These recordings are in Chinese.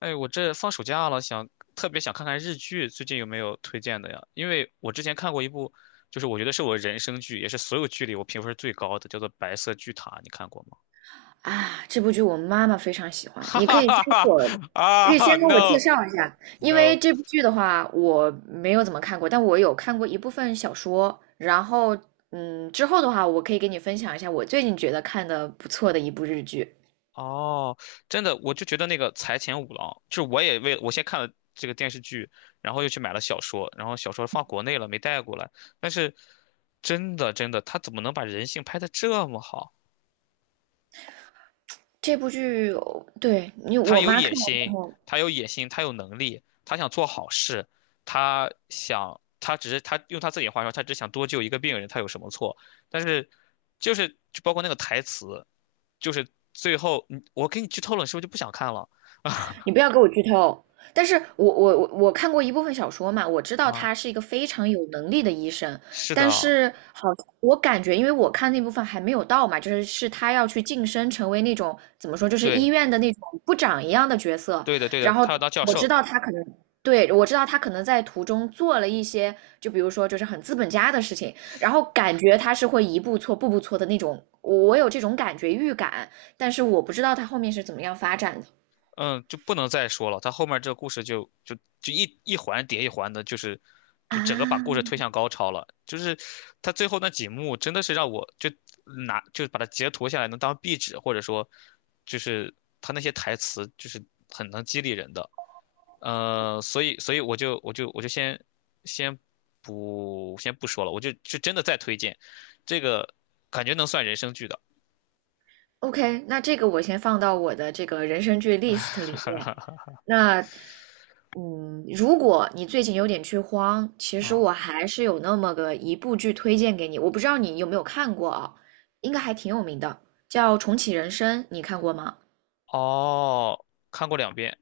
哎，我这放暑假了，特别想看看日剧，最近有没有推荐的呀？因为我之前看过一部，就是我觉得是我人生剧，也是所有剧里我评分最高的，叫做《白色巨塔》，你看过吗？啊，这部剧我妈妈非常喜 欢，哈你可哈以先哈给哈。我，可以啊先给我介，no, 绍一下，因为 no。这部剧的话我没有怎么看过，但我有看过一部分小说，然后之后的话我可以给你分享一下我最近觉得看的不错的一部日剧。哦，真的，我就觉得那个财前五郎，就是我也为我先看了这个电视剧，然后又去买了小说，然后小说放国内了没带过来，但是真的真的，他怎么能把人性拍得这么好？这部剧，哦对，他我有妈看野完之心，后，他有野心，他有能力，他想做好事，他想，他只是他用他自己的话说，他只想多救一个病人，他有什么错？但是，就是就包括那个台词，就是最后我给你剧透了，你是不是就不想看了？你不要给我剧透。但是我看过一部分小说嘛，我知道啊，他是一个非常有能力的医生，是但的。是好，我感觉因为我看那部分还没有到嘛，就是他要去晋升成为那种怎么说，就是医对，院的那种部长一样的角色，对的，对的，然后他要当教我知授。道他可能。对，我知道他可能在途中做了一些，就比如说就是很资本家的事情，然后感觉他是会一步错步步错的那种，我有这种感觉预感，但是我不知道他后面是怎么样发展的嗯，就不能再说了。他后面这个故事就一环叠一环的，就是就整个把故事啊。推向高潮了。就是他最后那几幕真的是让我就把它截图下来能当壁纸，或者说就是他那些台词就是很能激励人的。所以我就先先不说了，我就真的再推荐这个，感觉能算人生剧的。OK,那这个我先放到我的这个人生剧 list 里面。那，如果你最近有点剧荒，其实啊、我还是有那么个一部剧推荐给你，我不知道你有没有看过啊，应该还挺有名的，叫《重启人生》，你看过吗？哦，看过两遍。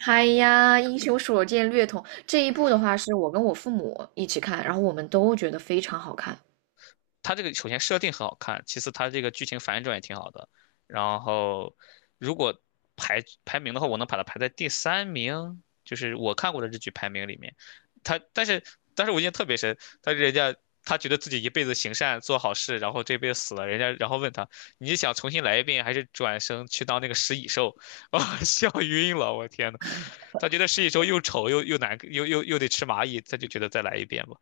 嗨呀，英雄所见略同。这一部的话，是我跟我父母一起看，然后我们都觉得非常好看。它这个首先设定很好看，其次它这个剧情反转也挺好的。然后，如果排名的话，我能把它排在第三名，就是我看过的日剧排名里面。他，但是，但是，我印象特别深，他人家他觉得自己一辈子行善做好事，然后这辈子死了，人家然后问他，你想重新来一遍，还是转生去当那个食蚁兽？啊、笑晕了，我天呐，他觉得食蚁兽又丑又难又得吃蚂蚁，他就觉得再来一遍吧。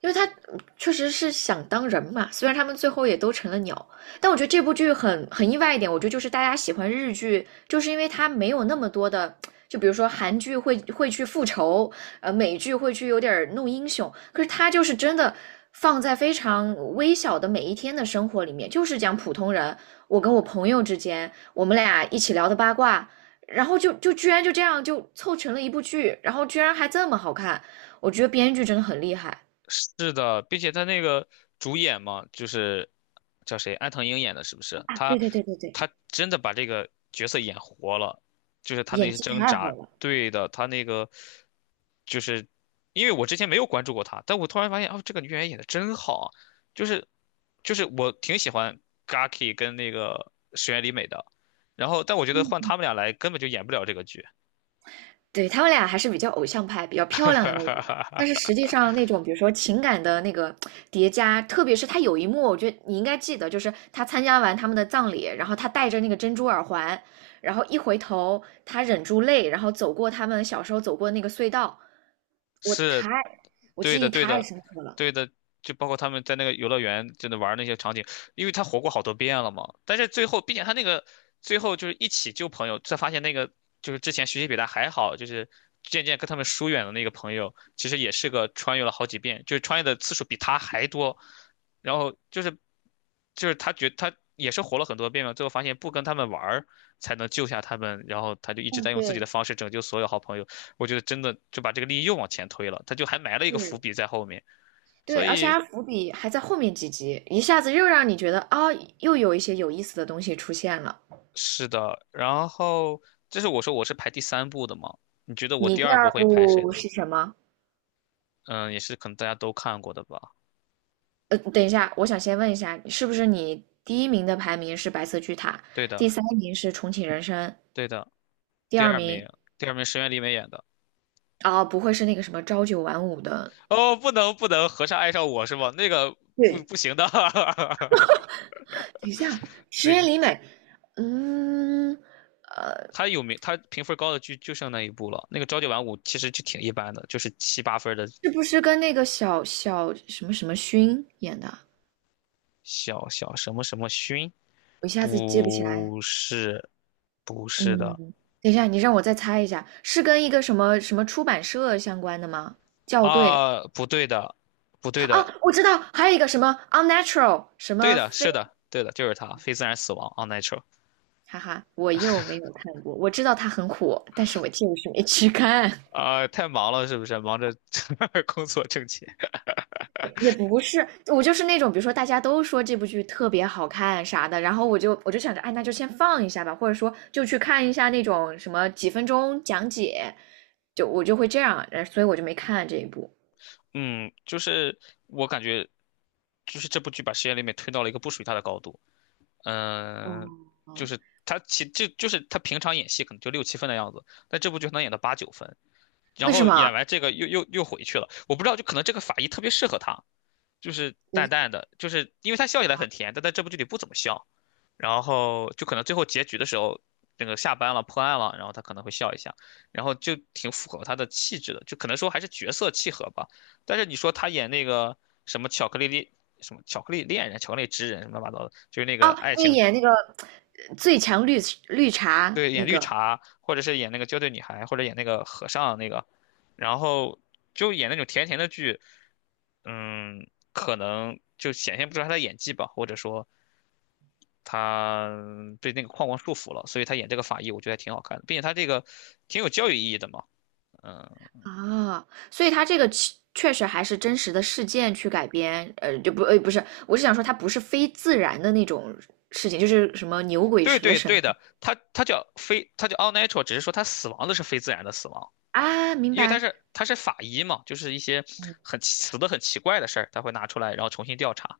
因为他确实是想当人嘛，虽然他们最后也都成了鸟，但我觉得这部剧很意外一点，我觉得就是大家喜欢日剧，就是因为它没有那么多的，就比如说韩剧会去复仇，美剧会去有点弄英雄，可是它就是真的放在非常微小的每一天的生活里面，就是讲普通人，我跟我朋友之间，我们俩一起聊的八卦。然后就居然就这样就凑成了一部剧，然后居然还这么好看，我觉得编剧真的很厉害。是的，并且他那个主演嘛，就是叫谁，安藤樱演的，是不是？啊，他对对对对对，他真的把这个角色演活了，就是他那演些技挣太扎。好了。对的，他那个就是因为我之前没有关注过他，但我突然发现哦，这个女演员演的真好啊，就是就是我挺喜欢 Gaki 跟那个石原里美的，然后但我觉得换他们俩来根本就演不了这个剧，对，他们俩还是比较偶像派、比较漂亮的那种，但是 实际上那种，比如说情感的那个叠加，特别是他有一幕，我觉得你应该记得，就是他参加完他们的葬礼，然后他戴着那个珍珠耳环，然后一回头，他忍住泪，然后走过他们小时候走过的那个隧道，我太，是。我对记忆的，对太的，深刻了。对的，就包括他们在那个游乐园真的玩儿那些场景，因为他活过好多遍了嘛。但是最后，并且他那个最后就是一起救朋友，才发现那个就是之前学习比他还好，就是渐渐跟他们疏远的那个朋友，其实也是个穿越了好几遍，就是穿越的次数比他还多。然后就是他也是活了很多遍嘛，最后发现不跟他们玩儿才能救下他们，然后他就一直嗯，在用自己对，的方式拯救所有好朋友。我觉得真的就把这个利益又往前推了，他就还埋了一个伏是，笔在后面。对，所而且以他伏笔还在后面几集，一下子又让你觉得啊、又有一些有意思的东西出现了。是的。然后这是我说我是排第三部的嘛？你觉得我你第第二部二会排谁部呢？是什么？嗯，也是可能大家都看过的吧？等一下，我想先问一下，是不是你第一名的排名是《白色巨塔》，对的，第三名是《重启人生》，对的。第第二二名名，第二名石原里美演的。啊，不会是那个什么朝九晚五的？哦，不能不能，和尚爱上我是吧？那个不对，不行的。等一下，石那个原里美，嗯，呃，他有名，他评分高的剧就剩那一部了。那个朝九晚五其实就挺一般的，就是七八分的是不是跟那个小小什么什么勋演的？小小什么什么勋。我一下子记不起来。不是，不是嗯，的。等一下，你让我再猜一下，是跟一个什么什么出版社相关的吗？校对，啊，不对的，不对啊，的。我知道，还有一个什么 unnatural,什对么的，非，是的，对的，就是他，非自然死亡，unnatural。哈哈，我又没有看过。我知道它很火，但是我就是没去看。啊，太忙了，是不是？忙着 工作挣钱。也不是，我就是那种，比如说大家都说这部剧特别好看啥的，然后我就想着，哎，那就先放一下吧，或者说就去看一下那种什么几分钟讲解，就我就会这样，所以我就没看这一部。嗯，就是我感觉，就是这部剧把实验里面推到了一个不属于他的高度。嗯，就哦，是他其就就是他平常演戏可能就六七分的样子，但这部剧可能演到八九分，然为什后演么？完这个又回去了。我不知道，就可能这个法医特别适合他，就是淡你淡的，就是因为它笑起来很甜，但在这部剧里不怎么笑，然后就可能最后结局的时候，那个下班了破案了，然后他可能会笑一下，然后就挺符合他的气质的，就可能说还是角色契合吧。但是你说他演那个什么巧克力恋什么巧克力恋人、巧克力之人什么乱七八糟的，就是那啊，个爱那个情。演那个最强绿茶对，那演绿个茶，或者是演那个娇贵女孩，或者演那个和尚那个，然后就演那种甜甜的剧，嗯，可能就显现不出来他的演技吧，或者说他被那个框框束缚了，所以他演这个法医，我觉得还挺好看的，并且他这个挺有教育意义的嘛。啊，所以它这个其确实还是真实的事件去改编，呃，就不，呃，不是，我是想说它不是非自然的那种事情，就是什么牛鬼对蛇对神对的。他他叫非，他叫 a l natural，只是说他死亡的是非自然的死亡，啊，明因为他白，是他是法医嘛，就是一些很奇怪的事儿，他会拿出来，然后重新调查。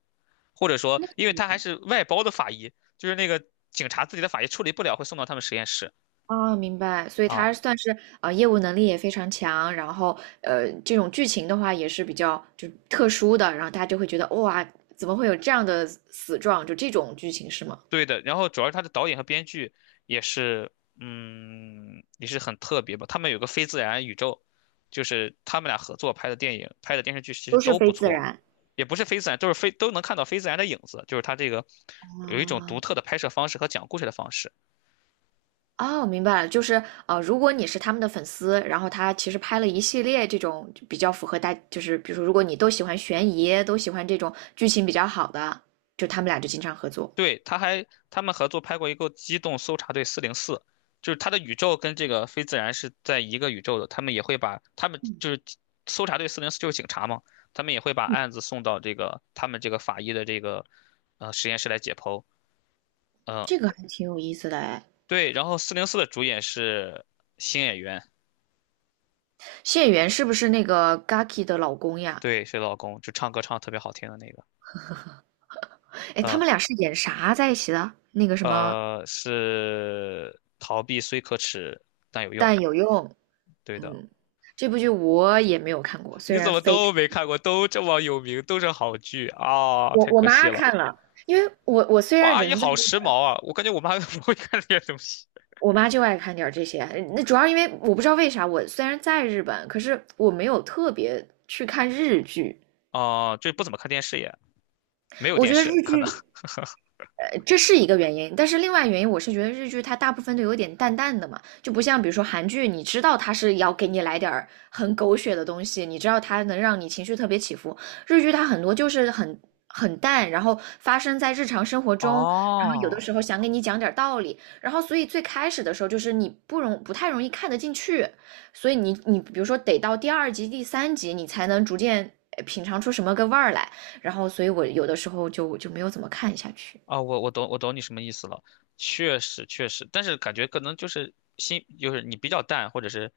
或者说，因为他还是外包的法医，就是那个警察自己的法医处理不了，会送到他们实验室。啊，明白，所以啊，它算是啊、业务能力也非常强，然后这种剧情的话也是比较就是特殊的，然后大家就会觉得哇，怎么会有这样的死状？就这种剧情是吗？对的，然后主要是他的导演和编剧也是，嗯，也是很特别吧。他们有个非自然宇宙，就是他们俩合作拍的电影、拍的电视剧，其实都是都非不自错，然也不是非自然，都能看到非自然的影子，就是他这个有一种啊，独特的拍摄方式和讲故事的方式。哦，明白了，就是啊，如果你是他们的粉丝，然后他其实拍了一系列这种就比较符合大，就是比如说，如果你都喜欢悬疑，都喜欢这种剧情比较好的，就他们俩就经常合作，对，他们合作拍过一个《机动搜查队四零四》，就是他的宇宙跟这个非自然是在一个宇宙的，他们也会把他们就是搜查队四零四就是警察嘛，他们也会把案子送到这个他们这个法医的这个实验室来解剖。呃，这个还挺有意思的哎。对，然后四零四的主演是新演员。谢元是不是那个 Gaki 的老公呀？对，是老公，就唱歌唱得特别好听的那个，哎，他呃们俩是演啥在一起的？那个什么，是逃避虽可耻但有用，但有用，对的。嗯，这部剧我也没有看过，虽你怎然么非都常，没看过？都这么有名，都是好剧啊，太我可惜妈了。看了，因为我虽哇，然阿姨人在好时日，髦啊！我感觉我妈 都不会看这些东西。我妈就爱看点这些，那主要因为我不知道为啥，我虽然在日本，可是我没有特别去看日剧。啊，就不怎么看电视也，没有我电觉得日视可能。剧这是一个原因，但是另外原因我是觉得日剧它大部分都有点淡淡的嘛，就不像比如说韩剧，你知道它是要给你来点儿很狗血的东西，你知道它能让你情绪特别起伏。日剧它很多就是很淡，然后发生在日常生活中，然后有的哦，时候想给你讲点儿道理，然后所以最开始的时候就是你不太容易看得进去，所以你比如说得到第二集、第三集你才能逐渐品尝出什么个味儿来，然后所以我有的时候就没有怎么看下去。啊，我懂你什么意思了，确实确实，但是感觉可能就是心就是你比较淡，或者是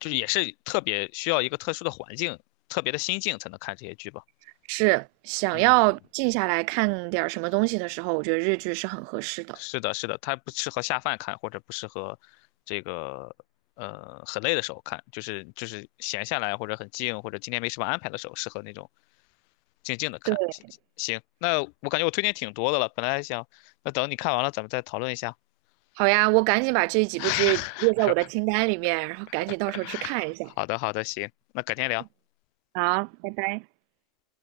就是也是特别需要一个特殊的环境、特别的心境才能看这些剧吧。是想要嗯，静下来看点儿什么东西的时候，我觉得日剧是很合适的。是的，是的，它不适合下饭看，或者不适合这个很累的时候看，就是闲下来或者很静，或者今天没什么安排的时候，适合那种静静的对，看。行，行那我感觉我推荐挺多的了，本来还想那等你看完了咱们再讨论一下。好呀，我赶紧把这几部剧列在我的清单里面，然后赶紧到时候去看一下。好的，好的，行，那改天聊。好，拜拜。